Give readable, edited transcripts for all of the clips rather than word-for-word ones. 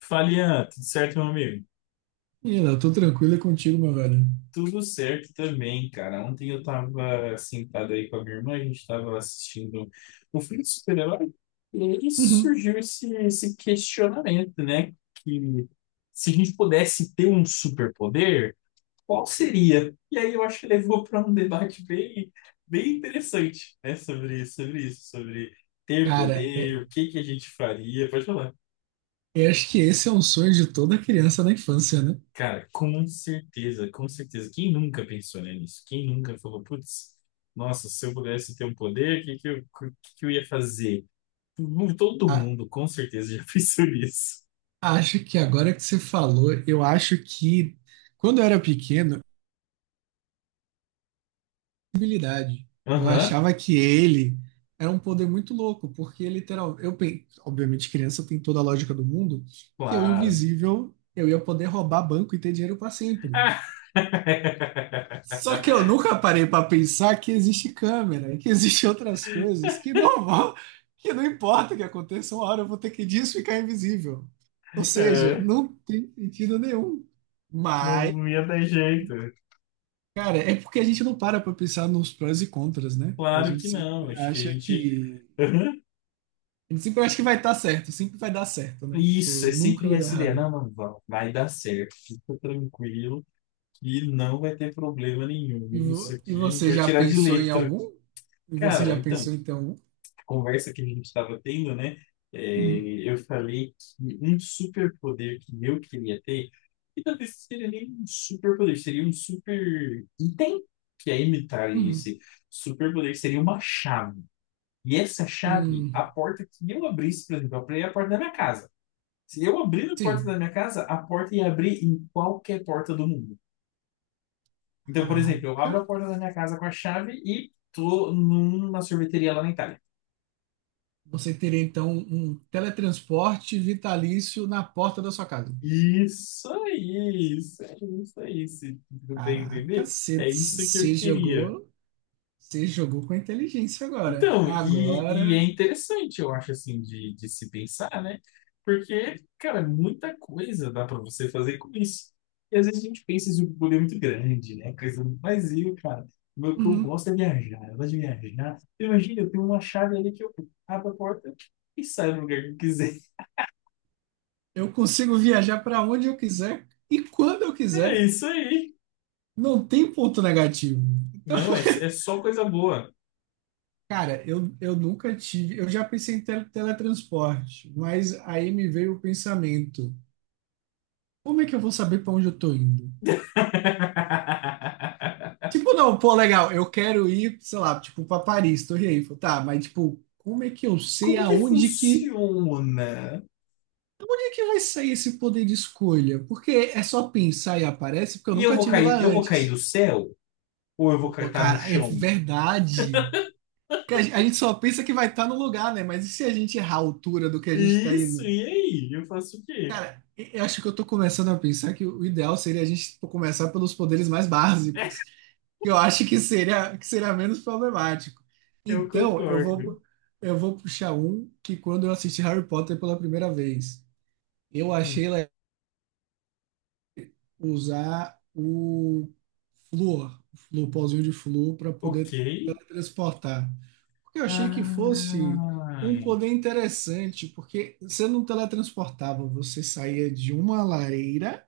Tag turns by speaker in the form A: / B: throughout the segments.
A: Falian, tudo certo, meu amigo?
B: Ih, Léo, tô tranquilo é contigo, meu velho.
A: Tudo certo também, cara. Ontem eu tava sentado aí com a minha irmã, a gente tava assistindo o filme de super-herói, e aí
B: Uhum.
A: surgiu esse questionamento, né? Que se a gente pudesse ter um superpoder, qual seria? E aí eu acho que levou para um debate bem interessante, né? Sobre isso, sobre ter
B: Cara,
A: poder, o que que a gente faria. Pode falar.
B: eu acho que esse é um sonho de toda criança na infância, né?
A: Cara, com certeza, com certeza. Quem nunca pensou, né, nisso? Quem nunca falou, putz, nossa, se eu pudesse ter um poder, o que que eu ia fazer? Todo
B: A-
A: mundo, com certeza, já pensou nisso.
B: Acho que agora que você falou, eu acho que quando eu era pequeno, habilidade. Eu
A: Aham,
B: achava que ele era um poder muito louco, porque literal, eu, obviamente, criança tem toda a lógica do mundo, que eu
A: claro.
B: invisível, eu ia poder roubar banco e ter dinheiro pra sempre.
A: Ah!
B: Só que eu nunca parei para pensar que existe câmera, que existe outras coisas que não vão, que não importa o que aconteça, uma hora eu vou ter que disso ficar invisível. Ou seja,
A: É,
B: não tem sentido nenhum.
A: não,
B: Mas,
A: não ia dar jeito.
B: cara, é porque a gente não para para pensar nos prós e contras, né? A
A: Claro
B: gente
A: que não.
B: sempre
A: Acho que a
B: acha
A: gente.
B: que
A: Aham.
B: a gente sempre acha que vai estar certo, sempre vai dar certo, né? Tipo,
A: Isso, é
B: nunca
A: sempre
B: vai dar
A: essa ideia.
B: errado.
A: Não, não, vai dar certo. Fica tranquilo e não vai ter problema
B: E,
A: nenhum. Isso
B: e
A: aqui a gente
B: você
A: vai
B: já
A: tirar de
B: pensou em
A: letra.
B: algum? E você
A: Cara,
B: já
A: então,
B: pensou em ter algum?
A: conversa que a gente estava tendo, né?
B: Uhum,
A: é, eu falei que um superpoder que eu queria ter, e talvez seria nem um superpoder, seria um super item que é imitar
B: uhum,
A: esse superpoder, seria uma chave. E essa chave,
B: hum,
A: a porta que eu abrisse, por exemplo, eu abri a porta da minha casa. Se eu abrir a porta
B: sim.
A: da minha casa, a porta ia abrir em qualquer porta do mundo. Então, por exemplo, eu
B: Caraca.
A: abro a porta da minha casa com a chave e tô numa sorveteria lá na Itália.
B: Você teria então um teletransporte vitalício na porta da sua casa.
A: Isso aí, isso aí, isso aí, se tu tem
B: Caraca,
A: entender, é isso que eu queria.
B: você jogou com inteligência agora.
A: Então,
B: Agora,
A: e é interessante, eu acho, assim, de se pensar, né? Porque, cara, muita coisa dá para você fazer com isso. E às vezes a gente pensa isso um poder muito grande, né? Coisa, mas eu, cara, o que eu
B: uhum,
A: gosto é viajar, eu gosto de viajar. Imagina, eu tenho uma chave ali que eu abro a porta e saio no lugar que eu quiser.
B: eu consigo viajar para onde eu quiser e quando eu
A: É
B: quiser.
A: isso aí.
B: Não tem ponto negativo. Então,
A: Não, é, é só coisa boa.
B: cara, eu nunca tive. Eu já pensei em teletransporte, mas aí me veio o pensamento: como é que eu vou saber para onde eu tô indo? Tipo, não, pô, legal, eu quero ir, sei lá, tipo, pra Paris, Torre Eiffel, tá, mas tipo, como é que eu sei
A: Como que
B: aonde que,
A: funciona?
B: como é que vai sair esse poder de escolha? Porque é só pensar e aparece, porque eu
A: E
B: nunca tive lá
A: eu vou cair
B: antes.
A: do céu? Ou eu vou
B: Pô,
A: cair, tá no
B: cara, é
A: chão?
B: verdade. Porque a gente só pensa que vai estar no lugar, né? Mas e se a gente errar a altura do que a gente tá
A: Isso,
B: indo?
A: e aí? Eu faço o quê?
B: Cara, eu acho que eu tô começando a pensar que o ideal seria a gente tipo, começar pelos poderes mais básicos. Que eu acho que seria menos problemático.
A: Eu
B: Então,
A: concordo.
B: eu vou puxar um que quando eu assisti Harry Potter pela primeira vez, eu
A: Hum,
B: achei legal usar o flúor, o pozinho de flúor, para
A: Ok.
B: poder transportar. Porque eu achei que fosse
A: Ah,
B: um poder interessante, porque você não teletransportava, você saía de uma lareira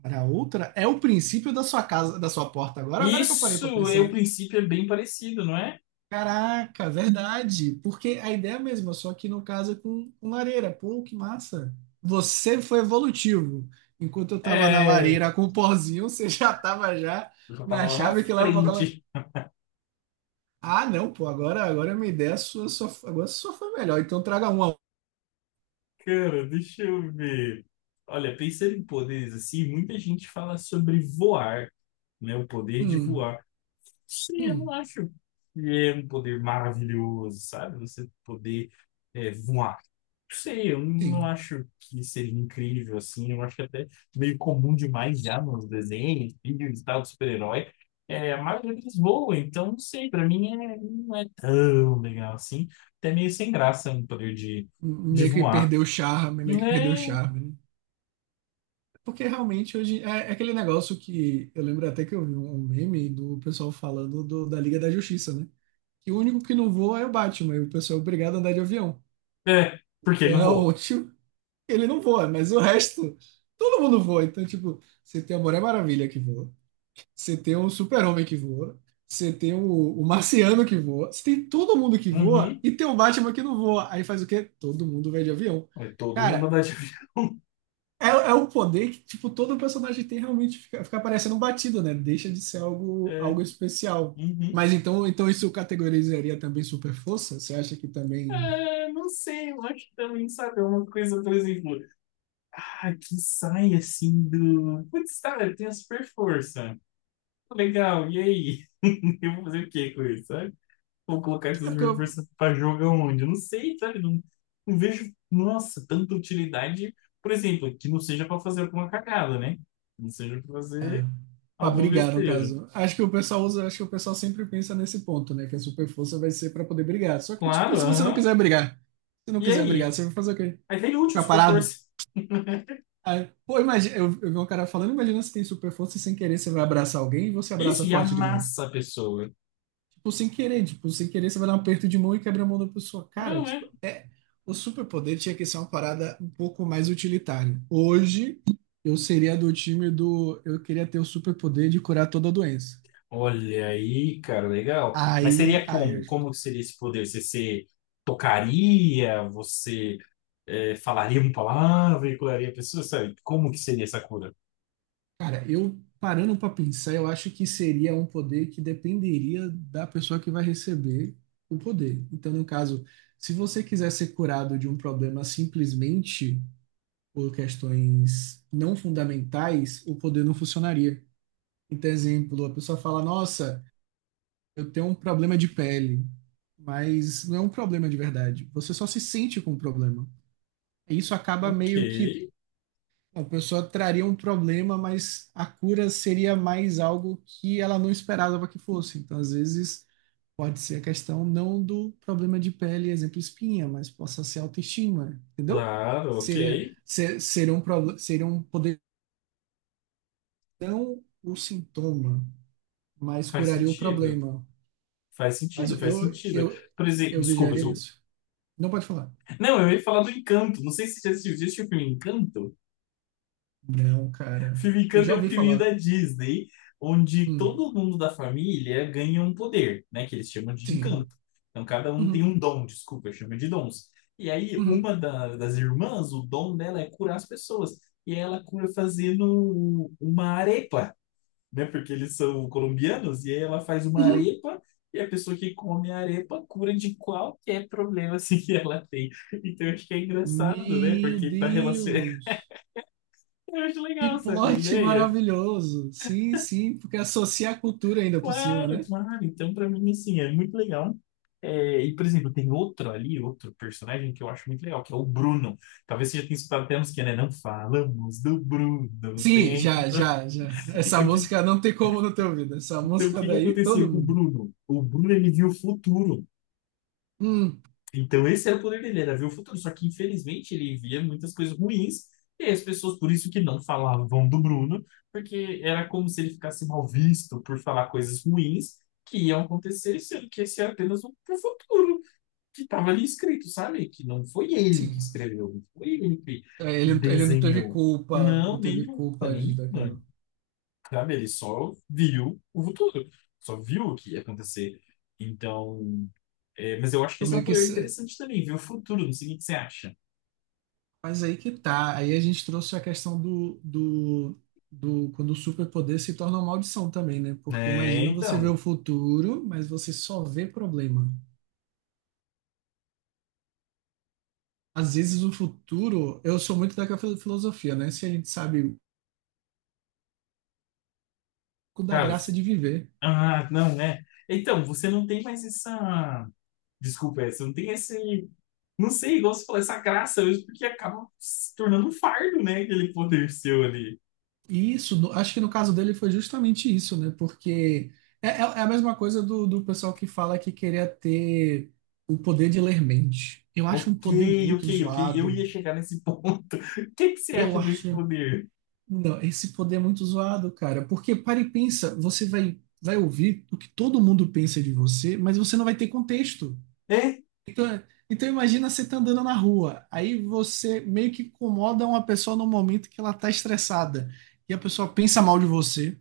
B: para outra. É o princípio da sua casa, da sua porta agora, agora que eu parei para
A: isso, é, o
B: pensar.
A: princípio é bem parecido, não é?
B: Caraca, verdade. Porque a ideia é a mesma, só que no caso é com lareira. Pô, que massa. Você foi evolutivo. Enquanto eu tava na
A: É,
B: lareira com o pozinho, você já tava já
A: eu já tava
B: na
A: lá na
B: chave que leva pra aquela.
A: frente.
B: Ah, não, pô, agora a minha ideia sua, só, agora só foi melhor. Então traga uma.
A: Cara, deixa eu ver. Olha, pensando em poderes assim, muita gente fala sobre voar, né? O poder de
B: Hum,
A: voar. Sim, eu não
B: hum,
A: acho que é um poder maravilhoso, sabe? Você poder voar. Não sei, eu não
B: sim.
A: acho que seja incrível assim. Eu acho que até meio comum demais já nos desenhos, filmes e tal, de super-herói. É, a maioria deles voa, então não sei, pra mim é, não é tão legal assim. Até meio sem graça um poder de voar.
B: Meio que perdeu o
A: Né?
B: charme, né? Porque realmente hoje é, é aquele negócio que eu lembro até que eu vi um meme do pessoal falando da Liga da Justiça, né? E o único que não voa é o Batman. E o pessoal é obrigado a andar de avião.
A: É, porque
B: É
A: ele não
B: o
A: voa.
B: único. Ele não voa, mas o resto, todo mundo voa. Então, tipo, você tem a Mulher Maravilha que voa. Você tem o Super-Homem que voa. Você tem o, o Marciano que voa. Você tem todo mundo que voa.
A: Uhum.
B: E tem o Batman que não voa. Aí faz o quê? Todo mundo vai de avião.
A: É todo mundo
B: Cara,
A: andar de avião.
B: é o poder que, tipo, todo personagem tem realmente. Fica parecendo um batido, né? Deixa de ser algo, algo
A: É.
B: especial.
A: Uhum.
B: Mas então, então isso categorizaria também super força? Você acha que também
A: É, não sei, eu acho que também, sabe, é uma coisa, por exemplo, ah, que sai assim do. Putz, tá, eu tenho a super força. Legal, e aí? Eu vou fazer o que com isso, sabe? Vou colocar
B: É
A: essa
B: porque
A: super
B: eu...
A: força pra jogar onde? Eu não sei, sabe? Não, não vejo, nossa, tanta utilidade, por exemplo, que não seja pra fazer alguma cagada, né? Não seja pra
B: É,
A: fazer
B: pra
A: alguma
B: brigar, no
A: besteira.
B: caso. Acho que o pessoal sempre pensa nesse ponto, né? Que a super força vai ser pra poder brigar. Só que, tipo, e
A: Claro,
B: se você não
A: aham.
B: quiser brigar? Se não
A: E
B: quiser brigar,
A: aí?
B: você vai fazer o quê?
A: Aí tem útil
B: Ficar
A: super
B: parado?
A: força.
B: Aí, pô, imagina, eu vi um cara falando, imagina se tem super força e sem querer você vai abraçar alguém e você
A: Isso,
B: abraça
A: e
B: forte demais.
A: amassa a pessoa.
B: Tipo, sem querer você vai dar um aperto de mão e quebra a mão da pessoa. Cara,
A: Não, é.
B: tipo, é. O superpoder tinha que ser uma parada um pouco mais utilitária. Hoje, eu seria do time do. Eu queria ter o superpoder de curar toda a doença.
A: Olha aí, cara, legal. Mas seria como? Como
B: Tipo,
A: que seria esse poder? Você, se tocaria? Você falaria uma palavra e curaria a pessoa? Sabe? Como que seria essa cura?
B: cara, eu parando pra pensar, eu acho que seria um poder que dependeria da pessoa que vai receber o poder. Então, no caso, se você quiser ser curado de um problema simplesmente por questões não fundamentais, o poder não funcionaria. Então, exemplo, a pessoa fala: Nossa, eu tenho um problema de pele, mas não é um problema de verdade. Você só se sente com o problema. E Isso acaba
A: Ok,
B: meio que a pessoa traria um problema, mas a cura seria mais algo que ela não esperava que fosse. Então, às vezes, pode ser a questão não do problema de pele, exemplo, espinha, mas possa ser autoestima, entendeu?
A: claro, ok.
B: Seria um, seria um poder, um sintoma, mas
A: Faz
B: curaria o
A: sentido.
B: problema.
A: Faz
B: caso,
A: sentido, faz
B: eu,
A: sentido.
B: eu,
A: Por exemplo,
B: eu viajaria
A: desculpa.
B: nisso. Não pode falar.
A: Não, eu ia falar do Encanto. Não sei se você assistiu, você assistiu o filme Encanto.
B: Não, cara.
A: Filme
B: Eu
A: Encanto
B: já
A: é um
B: ouvi
A: filminho da
B: falar.
A: Disney, onde
B: Hum,
A: todo mundo da família ganha um poder, né? Que eles chamam de
B: sim.
A: encanto. Então cada um tem
B: Uhum,
A: um dom, desculpa, chama de dons. E aí
B: uhum,
A: uma da- das irmãs, o dom dela é curar as pessoas. E ela cura fazendo uma arepa, né? Porque eles são colombianos, e aí ela faz uma
B: uhum.
A: arepa. E a pessoa que come a arepa cura de qualquer problema assim, que ela tem. Então eu acho que é engraçado, né?
B: Meu
A: Porque tá relacionado.
B: Deus!
A: Eu acho
B: Que
A: legal, sabe, a
B: plot
A: ideia?
B: maravilhoso! Sim, sim, porque associa a cultura ainda por cima,
A: Claro,
B: né?
A: claro. Então, pra mim, assim, é muito legal. É, e, por exemplo, tem outro ali, outro personagem que eu acho muito legal, que é o Bruno. Talvez você já tenha escutado até a música, né? Não falamos do Bruno.
B: Sim,
A: Tem...
B: já,
A: Então,
B: já, já. Essa
A: o que,
B: música não tem como não ter ouvido. Essa
A: então, o
B: música
A: que
B: daí, todo
A: aconteceu com o
B: mundo.
A: Bruno? O Bruno, ele viu o futuro.
B: Hum,
A: Então, esse era o poder dele, era ver o futuro. Só que, infelizmente, ele via muitas coisas ruins. E as pessoas, por isso que não falavam do Bruno, porque era como se ele ficasse mal visto por falar coisas ruins que iam acontecer, sendo que esse era apenas um pro futuro que estava ali escrito, sabe? Que não foi ele que
B: sim.
A: escreveu, não foi ele
B: É,
A: que
B: Ele não teve
A: desenhou.
B: culpa,
A: Não,
B: não teve
A: nenhuma,
B: culpa de,
A: nenhuma.
B: daquilo.
A: Sabe? Ele só viu o futuro, só viu o que ia acontecer. Então, é, mas eu acho que
B: Então,
A: esse é um
B: meio que.
A: poder interessante também, ver o futuro, não sei o que você acha.
B: Mas aí que tá. Aí a gente trouxe a questão do quando o superpoder se torna uma maldição também, né? Porque
A: É,
B: imagina você ver
A: então,
B: o futuro, mas você só vê problema. Às vezes o futuro, eu sou muito daquela filosofia, né? Se a gente sabe o pouco da
A: cara,
B: graça
A: s-
B: de viver.
A: ah, não, é. Então, você não tem mais essa. Desculpa, é, você não tem esse. Não sei, igual você falou, essa graça mesmo, porque acaba se tornando um fardo, né? Aquele poder seu ali.
B: E isso, acho que no caso dele foi justamente isso, né? Porque é a mesma coisa do pessoal que fala que queria ter o poder de ler mente. Eu acho um
A: Ok,
B: poder
A: ok,
B: muito
A: ok. Eu
B: zoado.
A: ia chegar nesse ponto. O que que você acha
B: Eu
A: desse
B: acho.
A: poder?
B: Não, esse poder é muito zoado, cara. Porque para e pensa, vai ouvir o que todo mundo pensa de você, mas você não vai ter contexto.
A: É,
B: Então, então imagina você tá andando na rua, aí você meio que incomoda uma pessoa no momento que ela tá estressada e a pessoa pensa mal de você.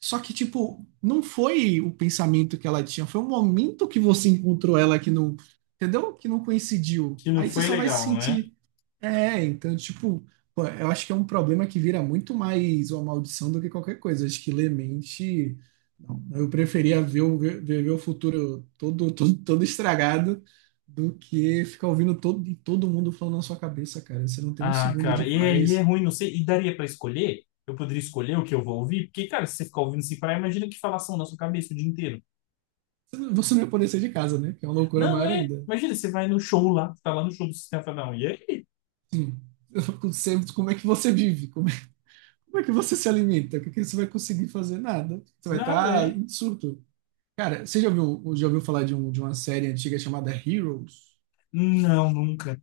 B: Só que, tipo, não foi o pensamento que ela tinha, foi o momento que você encontrou ela que não, entendeu? Que não coincidiu.
A: que não
B: Aí você
A: foi
B: só vai se
A: legal, né?
B: sentir. É, então, tipo, pô, eu acho que é um problema que vira muito mais uma maldição do que qualquer coisa. Acho que ler mente. Não. Eu preferia ver o futuro todo estragado do que ficar ouvindo todo mundo falando na sua cabeça, cara. Você não tem um
A: Ah,
B: segundo de
A: cara, e é
B: paz.
A: ruim, não sei. E daria pra escolher? Eu poderia escolher o que eu vou ouvir? Porque, cara, se você ficar ouvindo sem parar, imagina que falação na sua cabeça o dia inteiro.
B: Você não ia poder sair de casa, né? Que é uma loucura
A: Não,
B: maior
A: é.
B: ainda.
A: Imagina, você vai no show lá, tá lá no show do Sistema Fadão. E aí?
B: Sim. Eu fico sempre, como é que você vive? Como é que você se alimenta? O que que você vai conseguir fazer? Nada. Você vai
A: Nada,
B: estar
A: é?
B: em surto. Cara, já ouviu falar de, um, de uma série antiga chamada Heroes?
A: Não, nunca.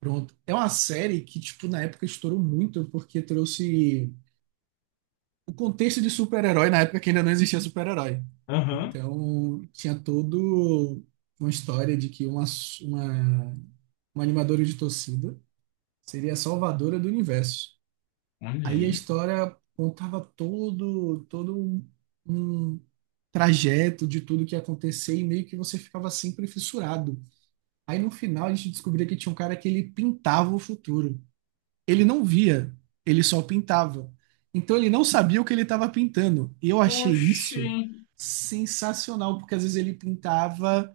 B: Pronto. É uma série que, tipo, na época estourou muito porque trouxe o contexto de super-herói na época que ainda não existia super-herói.
A: Aham.
B: Então, tinha todo uma história de que uma, uma animadora de torcida seria a salvadora do universo.
A: Olha
B: Aí a
A: aí.
B: história contava todo um trajeto de tudo que ia acontecer e meio que você ficava sempre fissurado. Aí no final a gente descobria que tinha um cara que ele pintava o futuro. Ele não via, ele só pintava. Então ele não sabia o que ele estava pintando. E eu achei
A: Oxi.
B: isso sensacional, porque às vezes ele pintava.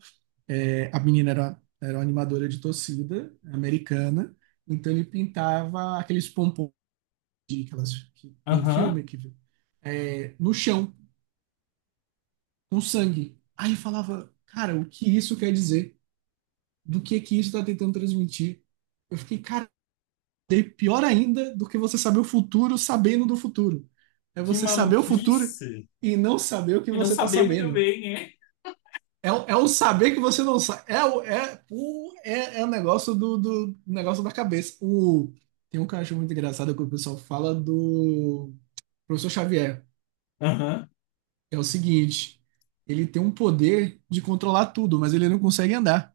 B: É, a menina era uma animadora de torcida americana, então ele pintava aqueles pompons que tem
A: Aham.
B: filme que é, no chão, com sangue. Aí eu falava, cara, o que isso quer dizer? Do que isso está tentando transmitir? Eu fiquei, Daí pior ainda do que você saber o futuro sabendo do futuro. É
A: Que
B: você saber o futuro
A: maluquice.
B: e não saber o que
A: E não
B: você está
A: saber muito
B: sabendo.
A: bem, é?
B: É, é o saber que você não sabe. É o é, pô, é, é o negócio do negócio da cabeça. O, tem um que eu acho muito engraçado que o pessoal fala do professor Xavier.
A: Aham.
B: É o seguinte, ele tem um poder de controlar tudo, mas ele não consegue andar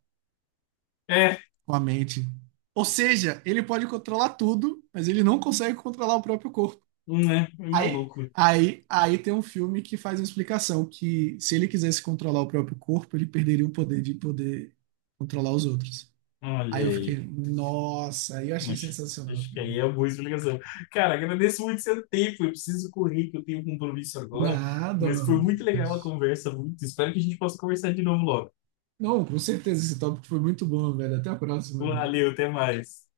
A: É,
B: com a mente. Ou seja, ele pode controlar tudo, mas ele não consegue controlar o próprio corpo.
A: né? É é maluco.
B: Aí tem um filme que faz uma explicação que se ele quisesse controlar o próprio corpo, ele perderia o poder de poder controlar os outros.
A: Olha
B: Aí eu fiquei,
A: aí.
B: nossa, aí eu achei
A: Acho,
B: sensacional,
A: acho que
B: cara.
A: aí é uma boa explicação. Cara, agradeço muito seu tempo. Eu preciso correr, que eu tenho um compromisso agora.
B: Nada,
A: Mas foi
B: mano.
A: muito legal a conversa, muito. Espero que a gente possa conversar de novo logo.
B: Não, com certeza esse tópico foi muito bom, velho. Até a próxima, velho.
A: Valeu, até mais.